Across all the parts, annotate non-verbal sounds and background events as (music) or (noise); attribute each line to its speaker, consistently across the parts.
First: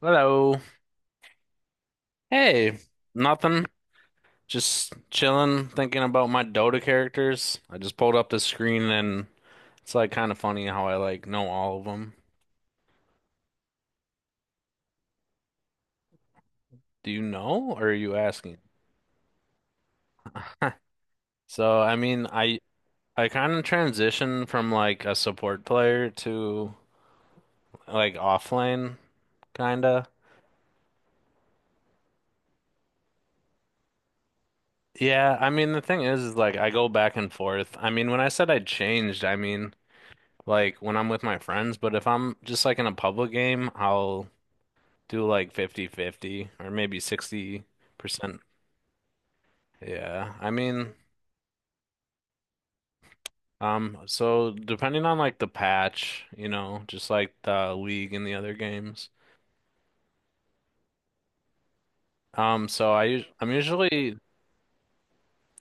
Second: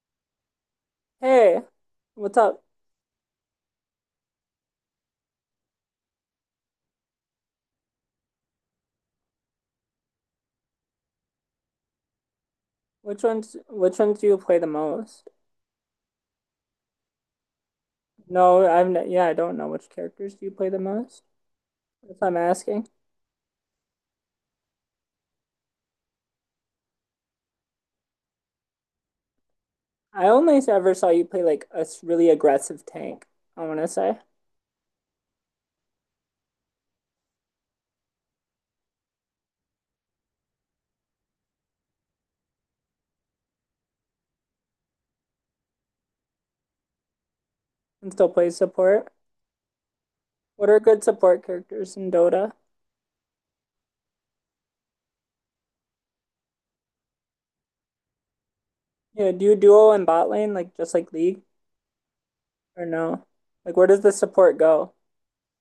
Speaker 1: Hello.
Speaker 2: Hey, what's up?
Speaker 1: Hey, nothing. Just chilling, thinking about my Dota characters. I just pulled up the screen and it's like kind of funny how I like know all of them.
Speaker 2: Which ones do you play the most?
Speaker 1: Do you know or are you asking?
Speaker 2: No,
Speaker 1: (laughs)
Speaker 2: I've n yeah, I don't know which characters do you play
Speaker 1: Huh.
Speaker 2: the most.
Speaker 1: So, I
Speaker 2: If
Speaker 1: mean,
Speaker 2: I'm
Speaker 1: I
Speaker 2: asking.
Speaker 1: I kind of transitioned from like a support player to like offlane kinda.
Speaker 2: I only ever saw you play like a really aggressive tank, I want to say,
Speaker 1: Yeah, I mean the thing is like I go back and forth. I mean, when I said I changed, I mean like when I'm with my friends, but if I'm just like in a public game, I'll do like 50-50, or maybe
Speaker 2: and
Speaker 1: 60%.
Speaker 2: still play support.
Speaker 1: Yeah.
Speaker 2: What are good support characters in Dota?
Speaker 1: So depending on like the patch, you know, just like the league and the other games.
Speaker 2: Yeah, do you duo in bot lane like just like League or no?
Speaker 1: I'm
Speaker 2: Like where does the
Speaker 1: usually
Speaker 2: support go?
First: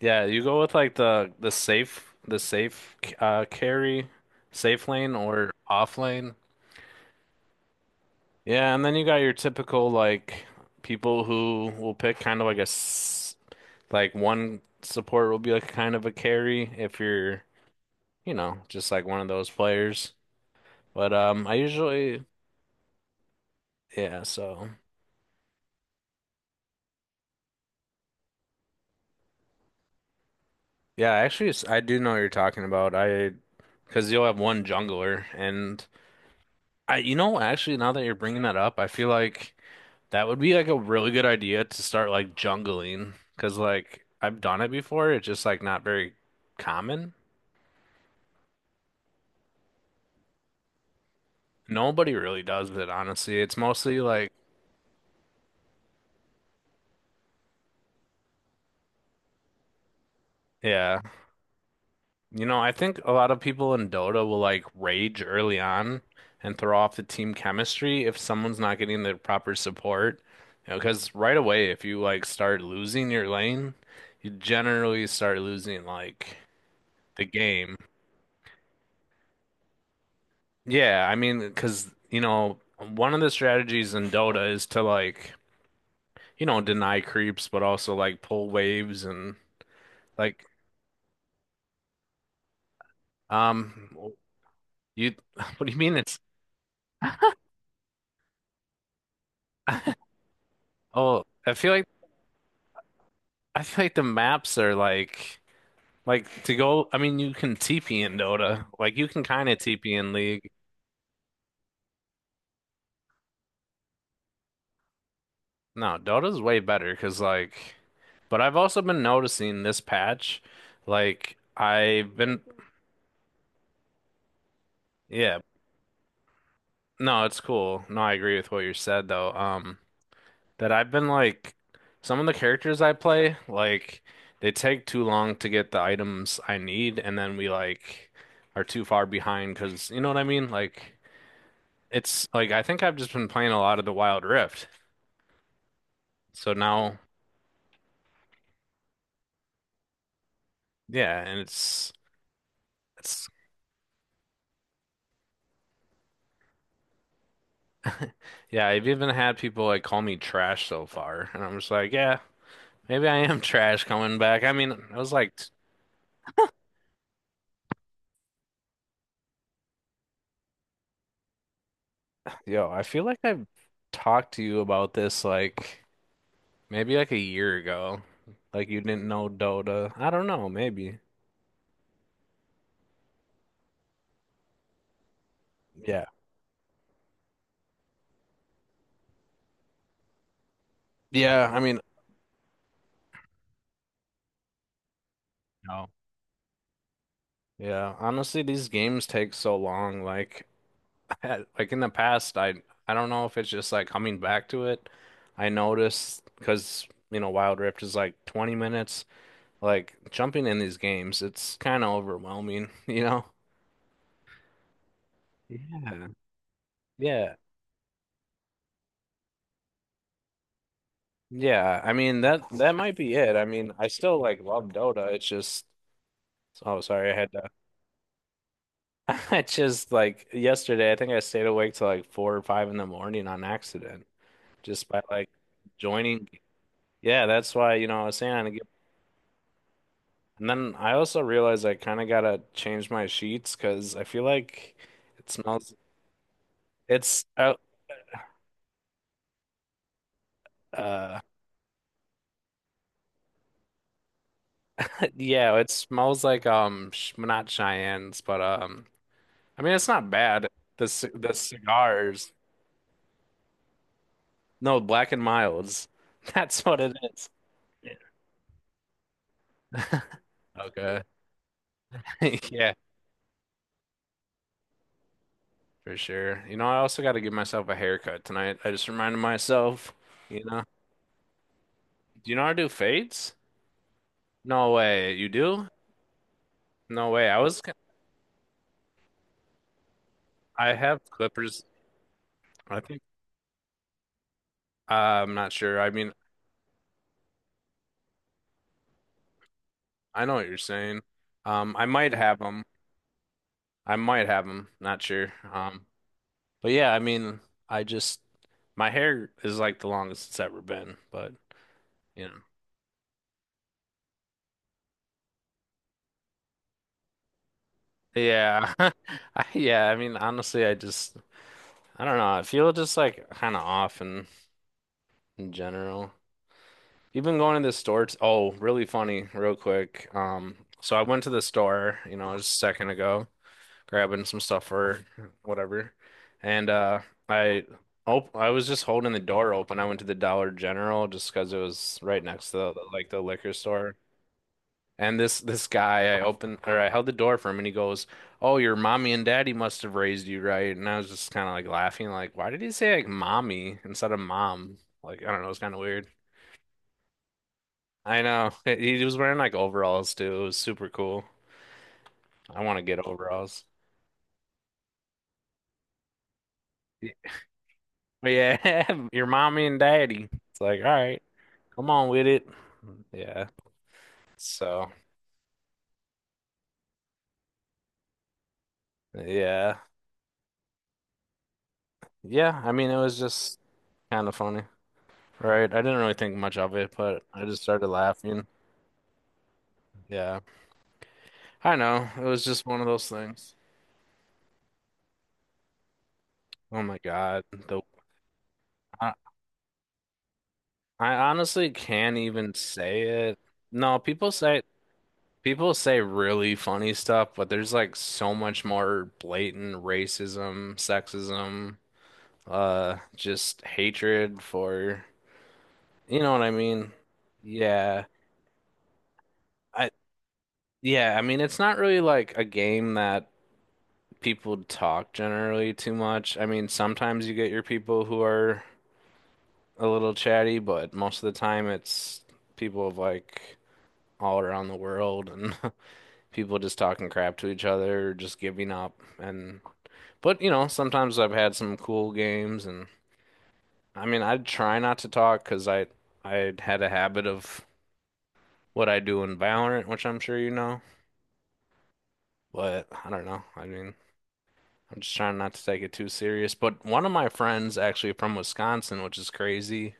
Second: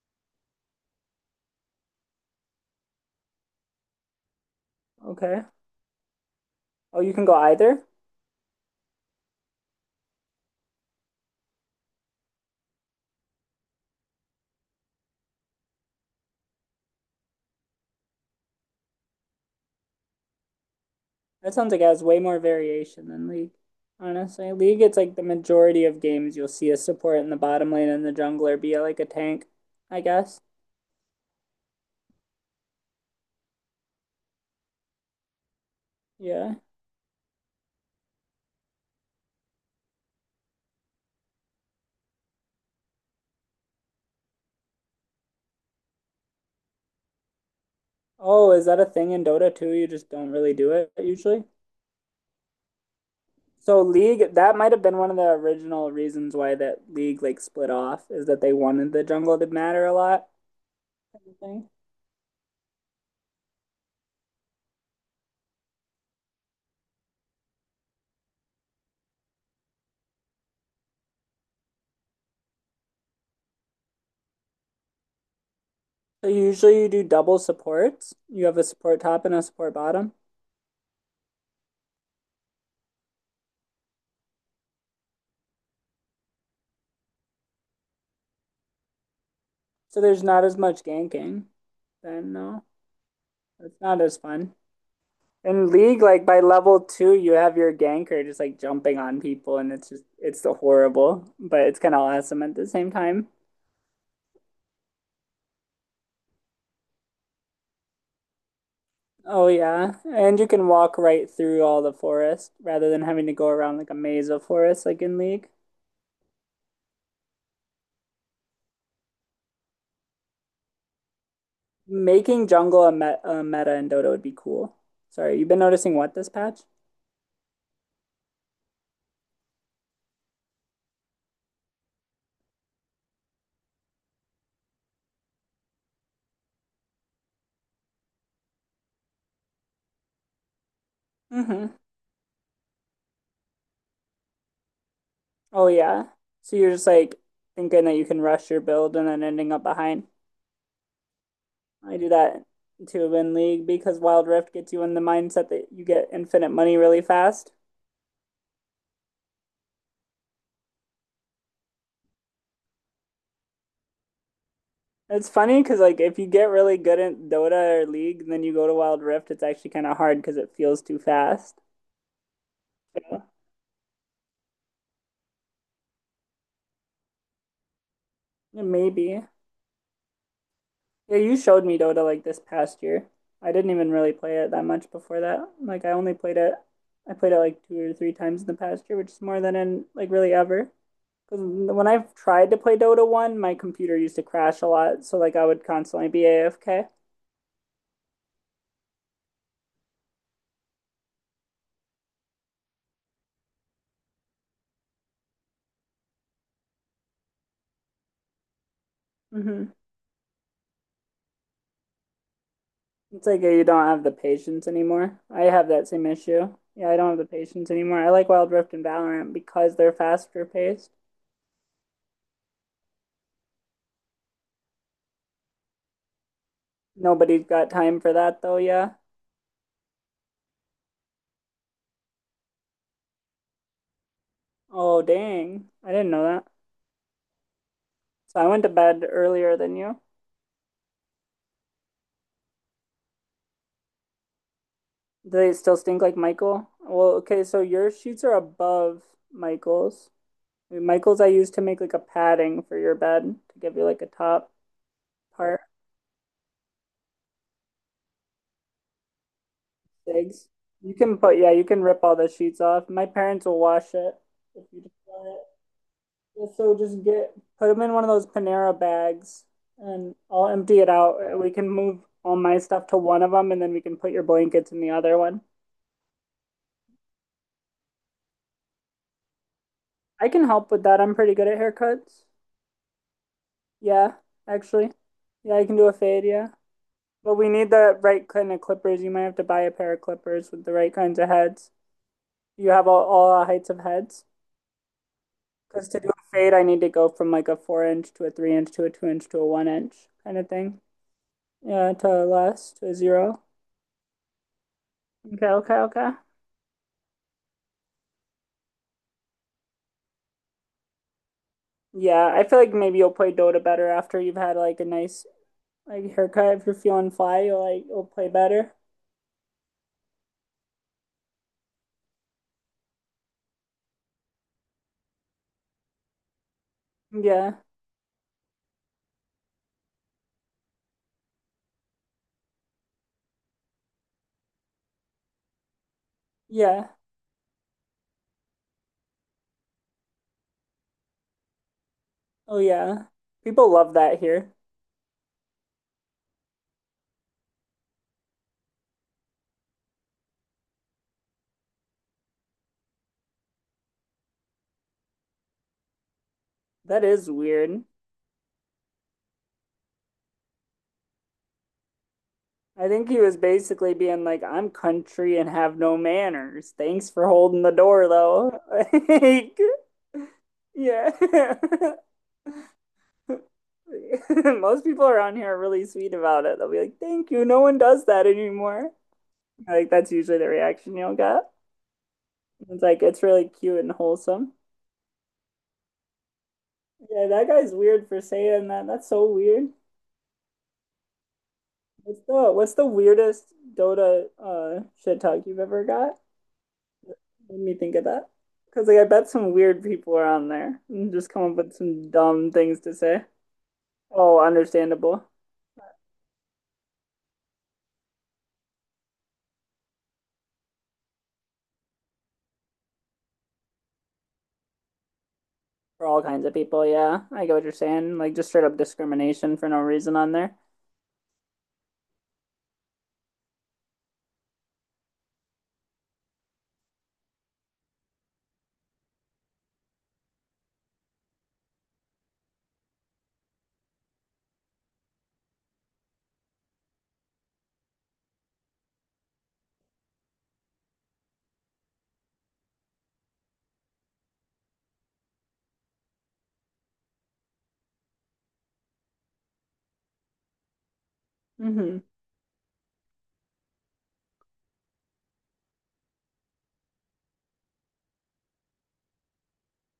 Speaker 1: yeah, you go with like the safe carry, safe lane
Speaker 2: Okay.
Speaker 1: or off lane.
Speaker 2: Oh, you can go either?
Speaker 1: Yeah, and then you got your typical like people who will pick kind of like a s like one support will be like kind of a carry if you're you know, just like one of those players. But
Speaker 2: That
Speaker 1: I
Speaker 2: sounds like it has way
Speaker 1: usually,
Speaker 2: more variation than League.
Speaker 1: yeah,
Speaker 2: Honestly,
Speaker 1: so
Speaker 2: League, it's like the majority of games you'll see a support in the bottom lane and the jungler be like a tank, I guess.
Speaker 1: yeah, actually, I do know what you're talking about. Because you'll have one jungler, and
Speaker 2: Yeah.
Speaker 1: you know, actually, now that you're bringing that up, I feel like that would be like a really good idea to start like jungling, because like I've done it before. It's just like not very common.
Speaker 2: Oh, is that a thing in Dota too? You just don't really do it usually?
Speaker 1: Nobody really does it, honestly. It's
Speaker 2: So
Speaker 1: mostly like,
Speaker 2: League, that might have been one of the original reasons why that League like split off is that they wanted the jungle to matter a lot,
Speaker 1: yeah.
Speaker 2: kind of thing.
Speaker 1: You know, I think a lot of people in Dota will like rage early on and throw off the team chemistry if someone's not getting the proper support. You know, because right away, if you like start losing your lane, you generally start losing
Speaker 2: So
Speaker 1: like
Speaker 2: usually you do
Speaker 1: the
Speaker 2: double
Speaker 1: game.
Speaker 2: supports. You have a support top and a support bottom.
Speaker 1: Yeah, I mean, because you know, one of the strategies in Dota is to like, you know, deny creeps, but also like pull waves and
Speaker 2: So there's not
Speaker 1: like,
Speaker 2: as much ganking. Then no, it's not
Speaker 1: um,
Speaker 2: as fun.
Speaker 1: you, (laughs) what do
Speaker 2: In
Speaker 1: you mean
Speaker 2: League,
Speaker 1: it's
Speaker 2: like by level 2, you have your ganker just like jumping on people, and it's
Speaker 1: (laughs)
Speaker 2: just it's so
Speaker 1: Oh,
Speaker 2: horrible,
Speaker 1: I
Speaker 2: but
Speaker 1: feel
Speaker 2: it's
Speaker 1: like
Speaker 2: kind of awesome at the same time.
Speaker 1: the maps are like to go. I mean, you can TP in Dota. Like you can
Speaker 2: Oh
Speaker 1: kind of TP
Speaker 2: yeah,
Speaker 1: in
Speaker 2: and you
Speaker 1: League.
Speaker 2: can walk right through all the forest rather than having to go around like a maze of forest like in League.
Speaker 1: No, Dota's way better because like. But I've also been noticing this patch, like I've been
Speaker 2: Making jungle a meta in Dota would be cool. Sorry,
Speaker 1: yeah.
Speaker 2: you've been noticing what this patch?
Speaker 1: No, it's cool. No, I agree with what you said though. That I've been like some of the characters I play, like they take too long to get the items I need, and then we like are too far behind because you know what I mean, like.
Speaker 2: Mm-hmm.
Speaker 1: It's like I think I've just been playing a lot of the Wild Rift.
Speaker 2: Oh yeah.
Speaker 1: So
Speaker 2: So you're just
Speaker 1: now,
Speaker 2: like thinking that you can rush your build and then ending up behind.
Speaker 1: yeah, and
Speaker 2: I do that to
Speaker 1: it's
Speaker 2: win League because Wild Rift gets you in the mindset that you get infinite money really fast.
Speaker 1: yeah, I've even had people like call me trash so far, and I'm just like, yeah, maybe I am (laughs) trash coming back. I mean, I was
Speaker 2: It's
Speaker 1: like,
Speaker 2: funny because like if you get really good at Dota or League, and then you go to Wild Rift, it's actually kind of hard because it feels too fast.
Speaker 1: yo, I feel like I've talked to you about this like maybe like a year ago.
Speaker 2: Yeah,
Speaker 1: Like you didn't
Speaker 2: maybe.
Speaker 1: know Dota. I don't know, maybe.
Speaker 2: Yeah, you showed me Dota like this past year. I didn't even really play it that much before that.
Speaker 1: Yeah.
Speaker 2: I played it like 2 or 3 times in the past year, which is more than in like really ever. Because
Speaker 1: Yeah, I mean,
Speaker 2: when I've tried to play Dota 1, my computer used to crash a lot, so like I would
Speaker 1: no.
Speaker 2: constantly be AFK.
Speaker 1: Yeah, honestly, these games take so long like like in the past, I don't know if it's just like coming back to it. I noticed because you know Wild Rift is like 20 minutes.
Speaker 2: hmm
Speaker 1: Like jumping in these games, it's kind of overwhelming, (laughs) you know?
Speaker 2: It's like you don't have the patience anymore. I have that same
Speaker 1: Yeah.
Speaker 2: issue. Yeah, I don't have the
Speaker 1: Yeah.
Speaker 2: patience anymore. I like Wild Rift and Valorant because they're faster paced.
Speaker 1: Yeah. I mean that might be it. I mean, I still like love Dota. It's just oh sorry, I had
Speaker 2: Nobody's
Speaker 1: to
Speaker 2: got time for that though, yeah.
Speaker 1: (laughs) it's just like yesterday I think I stayed awake till like four or five in the morning on accident just by
Speaker 2: Oh,
Speaker 1: like
Speaker 2: dang. I didn't know
Speaker 1: joining.
Speaker 2: that.
Speaker 1: Yeah, that's why, you know, I was saying
Speaker 2: So I
Speaker 1: I
Speaker 2: went to bed earlier than you.
Speaker 1: and then I also realized I kind of gotta change my sheets because I feel like it
Speaker 2: Do they
Speaker 1: smells.
Speaker 2: still stink like Michael? Well,
Speaker 1: It's
Speaker 2: okay, so your sheets are above Michael's.
Speaker 1: uh
Speaker 2: Michael's I used to make like a padding for your bed to give you like a top
Speaker 1: (laughs) yeah,
Speaker 2: part.
Speaker 1: it smells like sh not Cheyennes, but I mean it's not bad.
Speaker 2: Eggs. You can
Speaker 1: The
Speaker 2: put Yeah, you can rip all the
Speaker 1: cigars,
Speaker 2: sheets off. My parents will wash it if
Speaker 1: no
Speaker 2: you
Speaker 1: Black and
Speaker 2: desire
Speaker 1: Milds. (laughs)
Speaker 2: it.
Speaker 1: That's
Speaker 2: So
Speaker 1: what it
Speaker 2: just
Speaker 1: is.
Speaker 2: get put them
Speaker 1: Yeah.
Speaker 2: in one of those Panera bags, and I'll empty it
Speaker 1: Okay.
Speaker 2: out. We can move all
Speaker 1: (laughs)
Speaker 2: my
Speaker 1: Yeah,
Speaker 2: stuff to one of them, and then we can put your blankets in the other one.
Speaker 1: for sure. You know, I also got to give myself a haircut tonight. I just reminded myself.
Speaker 2: I
Speaker 1: You
Speaker 2: can
Speaker 1: know,
Speaker 2: help with that. I'm pretty good at haircuts.
Speaker 1: do you know how to do fades?
Speaker 2: Yeah,
Speaker 1: No
Speaker 2: actually.
Speaker 1: way. You
Speaker 2: Yeah, I
Speaker 1: do?
Speaker 2: can do a fade, yeah.
Speaker 1: No way.
Speaker 2: But
Speaker 1: I
Speaker 2: we
Speaker 1: was.
Speaker 2: need the right kind of clippers. You might have to buy a pair of clippers with the
Speaker 1: I
Speaker 2: right
Speaker 1: have
Speaker 2: kinds of
Speaker 1: clippers.
Speaker 2: heads. You
Speaker 1: I
Speaker 2: have
Speaker 1: think
Speaker 2: all heights of heads.
Speaker 1: I'm not sure. I
Speaker 2: Because to do
Speaker 1: mean,
Speaker 2: a fade, I need to go from like a 4 inch to a 3 inch to a 2 inch to a 1 inch,
Speaker 1: I know
Speaker 2: kind
Speaker 1: what
Speaker 2: of
Speaker 1: you're
Speaker 2: thing.
Speaker 1: saying. I
Speaker 2: Yeah,
Speaker 1: might have them.
Speaker 2: to a zero.
Speaker 1: I might have them. Not sure.
Speaker 2: Okay, okay,
Speaker 1: Um,
Speaker 2: okay.
Speaker 1: but yeah, I mean, I just my hair is like the longest it's ever been. But you
Speaker 2: Yeah,
Speaker 1: know,
Speaker 2: I feel like maybe you'll play Dota better after you've had like a nice like haircut. If you're feeling fly, you'll play better.
Speaker 1: yeah, (laughs) yeah. I mean, honestly, I just I don't know. I feel just like kind of off in general. Even
Speaker 2: Yeah,
Speaker 1: going to the store. T Oh, really funny, real quick. So I went to the store, you know, just a second ago, grabbing some stuff or (laughs) whatever. And
Speaker 2: yeah.
Speaker 1: I op I was just holding the door open. I went to the Dollar General just because it was right next to
Speaker 2: Oh yeah.
Speaker 1: like the liquor
Speaker 2: People love
Speaker 1: store.
Speaker 2: that here.
Speaker 1: And this guy, I opened or I held the door for him, and he goes, "Oh, your mommy and daddy must have raised you right." And I was just kind of like laughing, like, "Why did he say like mommy instead of mom?" Like, I don't know, it's kind of weird.
Speaker 2: That is weird.
Speaker 1: I know (laughs) he was wearing like overalls too. It was super cool. I want to
Speaker 2: I
Speaker 1: get
Speaker 2: think he was
Speaker 1: overalls.
Speaker 2: basically being like, I'm country and have no manners. Thanks for holding the door though. (laughs)
Speaker 1: Yeah, (laughs) your
Speaker 2: Like,
Speaker 1: mommy and daddy. It's like, all
Speaker 2: yeah.
Speaker 1: right, come
Speaker 2: (laughs)
Speaker 1: on with it. Yeah.
Speaker 2: (laughs) Most
Speaker 1: So,
Speaker 2: people around here are really sweet about it. They'll be like, "Thank you. No one does that anymore."
Speaker 1: yeah.
Speaker 2: Like that's usually the reaction you'll get.
Speaker 1: Yeah, I
Speaker 2: It's
Speaker 1: mean, it
Speaker 2: like
Speaker 1: was
Speaker 2: it's really
Speaker 1: just
Speaker 2: cute and
Speaker 1: kind of
Speaker 2: wholesome.
Speaker 1: funny, right? I didn't really think much of it, but
Speaker 2: Yeah,
Speaker 1: I
Speaker 2: that
Speaker 1: just
Speaker 2: guy's
Speaker 1: started
Speaker 2: weird for
Speaker 1: laughing.
Speaker 2: saying that. That's so weird.
Speaker 1: Yeah. I know. It
Speaker 2: What's
Speaker 1: was
Speaker 2: the
Speaker 1: just
Speaker 2: what's
Speaker 1: one
Speaker 2: the
Speaker 1: of those
Speaker 2: weirdest
Speaker 1: things.
Speaker 2: Dota shit talk you've ever got?
Speaker 1: Oh my God.
Speaker 2: Made me think of that. Because like I
Speaker 1: I,
Speaker 2: bet some weird people are on there
Speaker 1: I
Speaker 2: and just come up
Speaker 1: honestly
Speaker 2: with some
Speaker 1: can't
Speaker 2: dumb
Speaker 1: even
Speaker 2: things to say.
Speaker 1: say it. No,
Speaker 2: Oh, understandable.
Speaker 1: people say really funny stuff, but there's like so much more blatant racism, sexism. Just hatred for,
Speaker 2: For
Speaker 1: you
Speaker 2: all
Speaker 1: know what
Speaker 2: kinds
Speaker 1: I
Speaker 2: of people,
Speaker 1: mean?
Speaker 2: yeah. I get what you're
Speaker 1: Yeah.
Speaker 2: saying. Like just straight up discrimination for no
Speaker 1: I
Speaker 2: reason on there.
Speaker 1: yeah, I mean it's not really like a game that people talk generally too much. I mean, sometimes you get your people who are a little chatty, but most of the time it's people of like all around the world and (laughs) people just talking crap to each other or just giving up and but you know, sometimes I've had some cool games and I mean, I try not to talk because I had a habit of what I do in Valorant, which I'm sure you know.
Speaker 2: Hmm.
Speaker 1: But I don't know. I mean, I'm just trying not to take it too serious. But one of my friends, actually from Wisconsin, which is crazy,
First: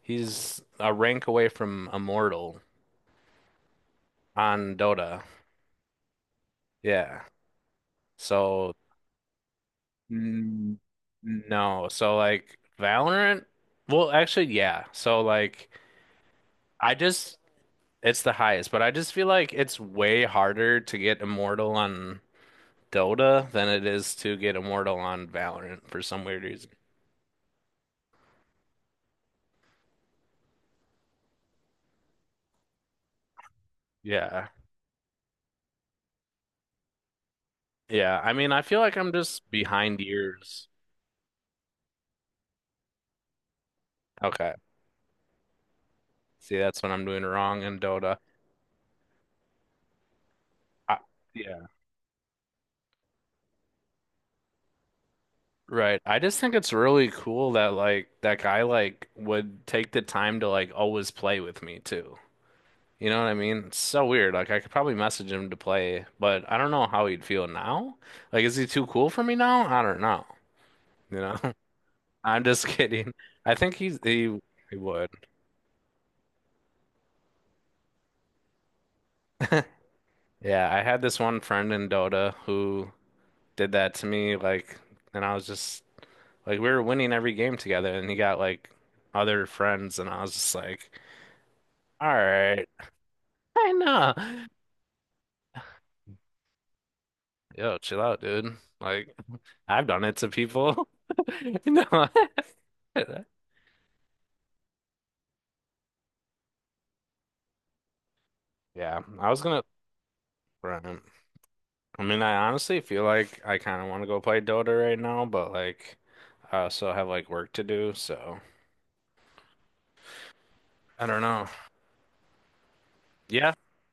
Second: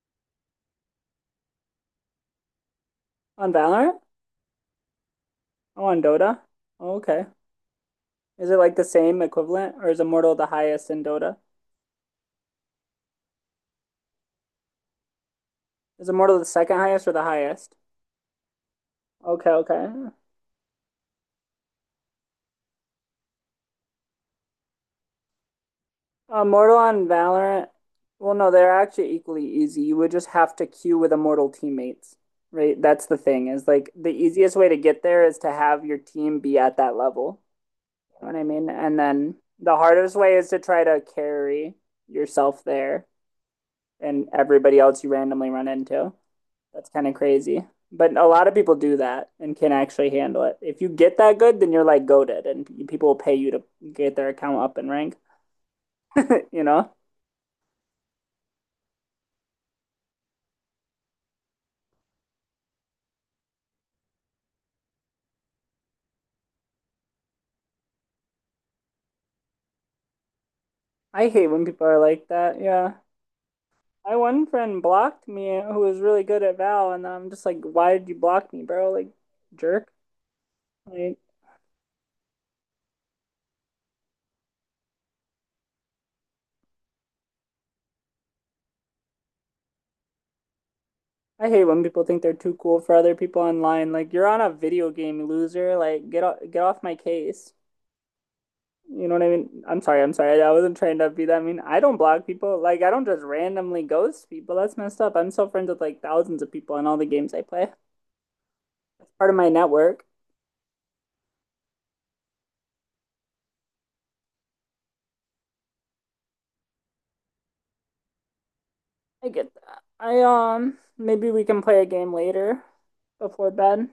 Speaker 1: he's a rank away from Immortal
Speaker 2: On Valorant?
Speaker 1: on Dota.
Speaker 2: Oh, on Dota? Oh,
Speaker 1: Yeah.
Speaker 2: okay. Is it
Speaker 1: So,
Speaker 2: like the same equivalent, or is Immortal the
Speaker 1: n-
Speaker 2: highest in Dota?
Speaker 1: no. So, like, Valorant, well, actually, yeah. So, like,
Speaker 2: Is Immortal the second
Speaker 1: I
Speaker 2: highest or the
Speaker 1: just,
Speaker 2: highest?
Speaker 1: It's the highest, but I just feel
Speaker 2: Okay,
Speaker 1: like it's
Speaker 2: okay.
Speaker 1: way harder to get Immortal on Dota than it is to get immortal on Valorant for some weird reason.
Speaker 2: Immortal on Valorant. Well, no, they're actually equally easy. You would just have to queue with Immortal teammates, right? That's the thing, is like the
Speaker 1: Yeah.
Speaker 2: easiest way to get there is to have your team be at that level.
Speaker 1: Yeah.
Speaker 2: You know
Speaker 1: I
Speaker 2: what I
Speaker 1: mean, I
Speaker 2: mean?
Speaker 1: feel like
Speaker 2: And
Speaker 1: I'm
Speaker 2: then
Speaker 1: just
Speaker 2: the
Speaker 1: behind
Speaker 2: hardest way is to
Speaker 1: years.
Speaker 2: try to carry yourself there and
Speaker 1: Okay.
Speaker 2: everybody else you randomly run into.
Speaker 1: See, that's
Speaker 2: That's
Speaker 1: what I'm
Speaker 2: kind of
Speaker 1: doing wrong
Speaker 2: crazy.
Speaker 1: in Dota.
Speaker 2: But a lot of people do that and can actually handle it. If you
Speaker 1: I,
Speaker 2: get that good,
Speaker 1: yeah.
Speaker 2: then you're like goaded and people will pay you to get their account up in rank,
Speaker 1: Right. I just think
Speaker 2: you
Speaker 1: it's
Speaker 2: know?
Speaker 1: really cool that like that guy like would take the time to like always play with me too. You know what I mean? It's so weird. Like I could probably message him to play, but I don't know how he'd feel now. Like is he too cool for me now? I don't know. You
Speaker 2: I
Speaker 1: know?
Speaker 2: hate when people are
Speaker 1: (laughs)
Speaker 2: like
Speaker 1: I'm
Speaker 2: that.
Speaker 1: just
Speaker 2: Yeah.
Speaker 1: kidding. I think he's
Speaker 2: My
Speaker 1: he
Speaker 2: one
Speaker 1: he
Speaker 2: friend
Speaker 1: would.
Speaker 2: blocked me who was really good at Val, and I'm just like, why did you block me, bro? Like, jerk.
Speaker 1: (laughs) Yeah, I had
Speaker 2: Like,
Speaker 1: this one friend in Dota who did that to me, like, and I was just like, we were winning every game together, and he got like other friends, and I was just like,
Speaker 2: I hate when people
Speaker 1: all
Speaker 2: think they're too
Speaker 1: right,
Speaker 2: cool for other people
Speaker 1: I
Speaker 2: online. Like,
Speaker 1: know.
Speaker 2: you're on a video game, loser. Like, get off my case.
Speaker 1: Yo, chill out, dude.
Speaker 2: You
Speaker 1: Like,
Speaker 2: know what I mean? I'm
Speaker 1: I've
Speaker 2: sorry,
Speaker 1: done
Speaker 2: I'm
Speaker 1: it to
Speaker 2: sorry. I wasn't
Speaker 1: people. (laughs)
Speaker 2: trying to be that. I mean, I
Speaker 1: No.
Speaker 2: don't
Speaker 1: (laughs)
Speaker 2: block people. Like, I don't just randomly ghost people. That's messed up. I'm still friends with like thousands of people in all the games I play.
Speaker 1: Yeah,
Speaker 2: It's
Speaker 1: I
Speaker 2: part of
Speaker 1: was
Speaker 2: my
Speaker 1: gonna.
Speaker 2: network.
Speaker 1: Right. I mean, I honestly feel like I kind of want to go play Dota right now, but like, I also have like work to do, so
Speaker 2: I get that. I
Speaker 1: I don't
Speaker 2: Maybe we
Speaker 1: know.
Speaker 2: can play a game later before
Speaker 1: Yeah,
Speaker 2: bed.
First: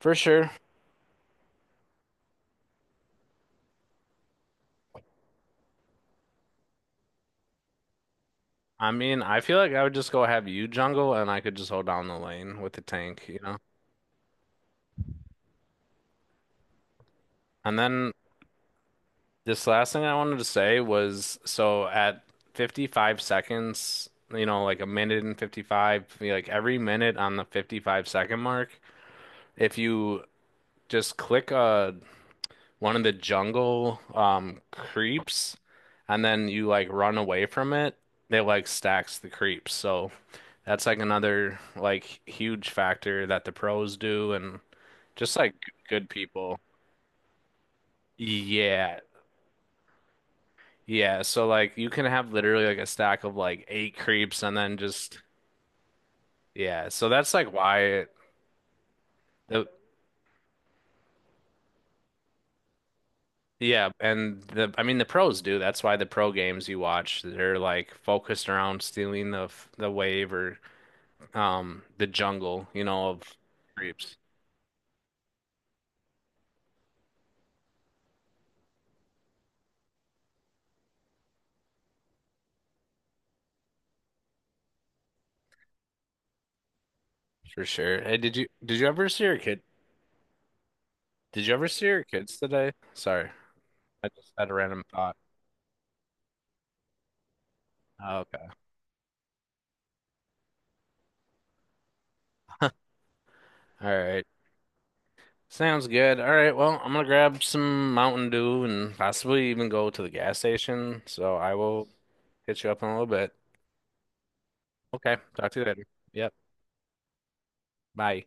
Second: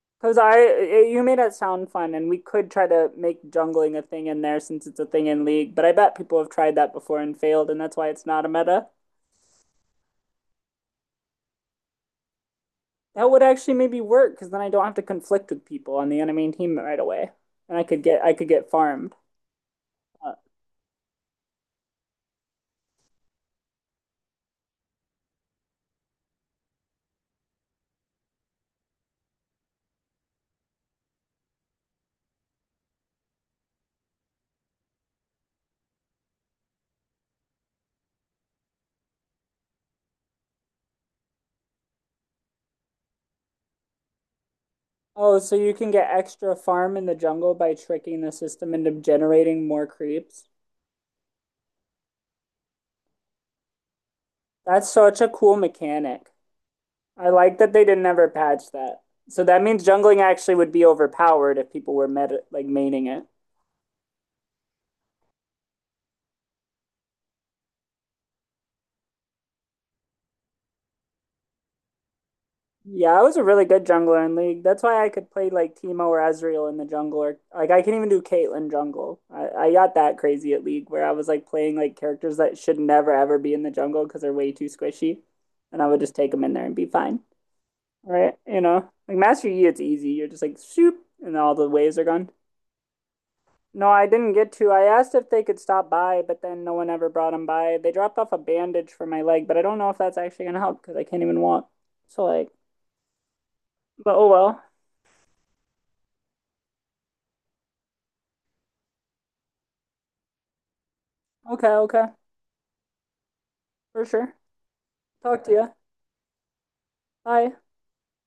Speaker 1: for sure.
Speaker 2: You made it sound fun and we could try to make jungling a thing in there since it's a thing in League, but I bet people have tried that before and failed and that's why it's not a meta.
Speaker 1: I mean, I feel like I would just go have you jungle and I could just hold down the lane with the tank,
Speaker 2: That
Speaker 1: you
Speaker 2: would
Speaker 1: know?
Speaker 2: actually maybe work because then I don't have to conflict with people on the enemy team right away,
Speaker 1: And
Speaker 2: and I could
Speaker 1: then
Speaker 2: get I could get farmed.
Speaker 1: this last thing I
Speaker 2: Uh,
Speaker 1: wanted to say was so at 55 seconds, you know, like a minute and 55, like every minute on the 55-second mark, if you just click one of the jungle creeps and then you like run away from it, they like stacks the creeps. So that's like another like huge factor that the pros do and just
Speaker 2: oh,
Speaker 1: like
Speaker 2: so you can
Speaker 1: good
Speaker 2: get extra
Speaker 1: people.
Speaker 2: farm in the jungle by tricking the system into
Speaker 1: Yeah.
Speaker 2: generating more creeps.
Speaker 1: Yeah. So like you can have literally like a stack of like 8 creeps and then
Speaker 2: That's
Speaker 1: just
Speaker 2: such a cool mechanic.
Speaker 1: yeah. So
Speaker 2: I
Speaker 1: that's like
Speaker 2: like that
Speaker 1: why
Speaker 2: they didn't
Speaker 1: it,
Speaker 2: ever patch that. So that
Speaker 1: the
Speaker 2: means jungling actually would be overpowered if people were meta like maining it.
Speaker 1: yeah, and the I mean the pros do. That's why the pro games you watch, they're like focused around stealing the wave or the jungle, you know,
Speaker 2: Yeah, I
Speaker 1: of
Speaker 2: was a really good
Speaker 1: creeps.
Speaker 2: jungler in League. That's why I could play like Teemo or Ezreal in the jungle, or like I can even do Caitlyn jungle. I got that crazy at League where I was like playing like characters that should never ever be in the jungle because they're way too squishy, and I would just take them in there and be fine.
Speaker 1: For sure. Hey,
Speaker 2: Right?
Speaker 1: did you
Speaker 2: You
Speaker 1: did you
Speaker 2: know,
Speaker 1: ever
Speaker 2: like
Speaker 1: see your
Speaker 2: Master
Speaker 1: kid?
Speaker 2: Yi, it's easy. You're just like shoop, and
Speaker 1: Did
Speaker 2: all
Speaker 1: you ever
Speaker 2: the
Speaker 1: see
Speaker 2: waves are
Speaker 1: your
Speaker 2: gone.
Speaker 1: kids today? Sorry.
Speaker 2: No, I
Speaker 1: I just
Speaker 2: didn't
Speaker 1: had
Speaker 2: get
Speaker 1: a
Speaker 2: to. I
Speaker 1: random
Speaker 2: asked
Speaker 1: thought.
Speaker 2: if they could stop by, but then no one ever brought them by. They dropped
Speaker 1: Oh,
Speaker 2: off a
Speaker 1: okay.
Speaker 2: bandage for my leg, but I don't know if that's actually gonna help because I can't even walk. So like,
Speaker 1: All
Speaker 2: but
Speaker 1: right.
Speaker 2: oh well.
Speaker 1: Sounds good. All right, well, I'm gonna grab some Mountain Dew and possibly even go to the gas station. So I
Speaker 2: Okay,
Speaker 1: will
Speaker 2: okay.
Speaker 1: hit you up in a little bit.
Speaker 2: For sure.
Speaker 1: Okay,
Speaker 2: Talk to
Speaker 1: talk to you
Speaker 2: you.
Speaker 1: later. Yep,
Speaker 2: Bye.
Speaker 1: bye.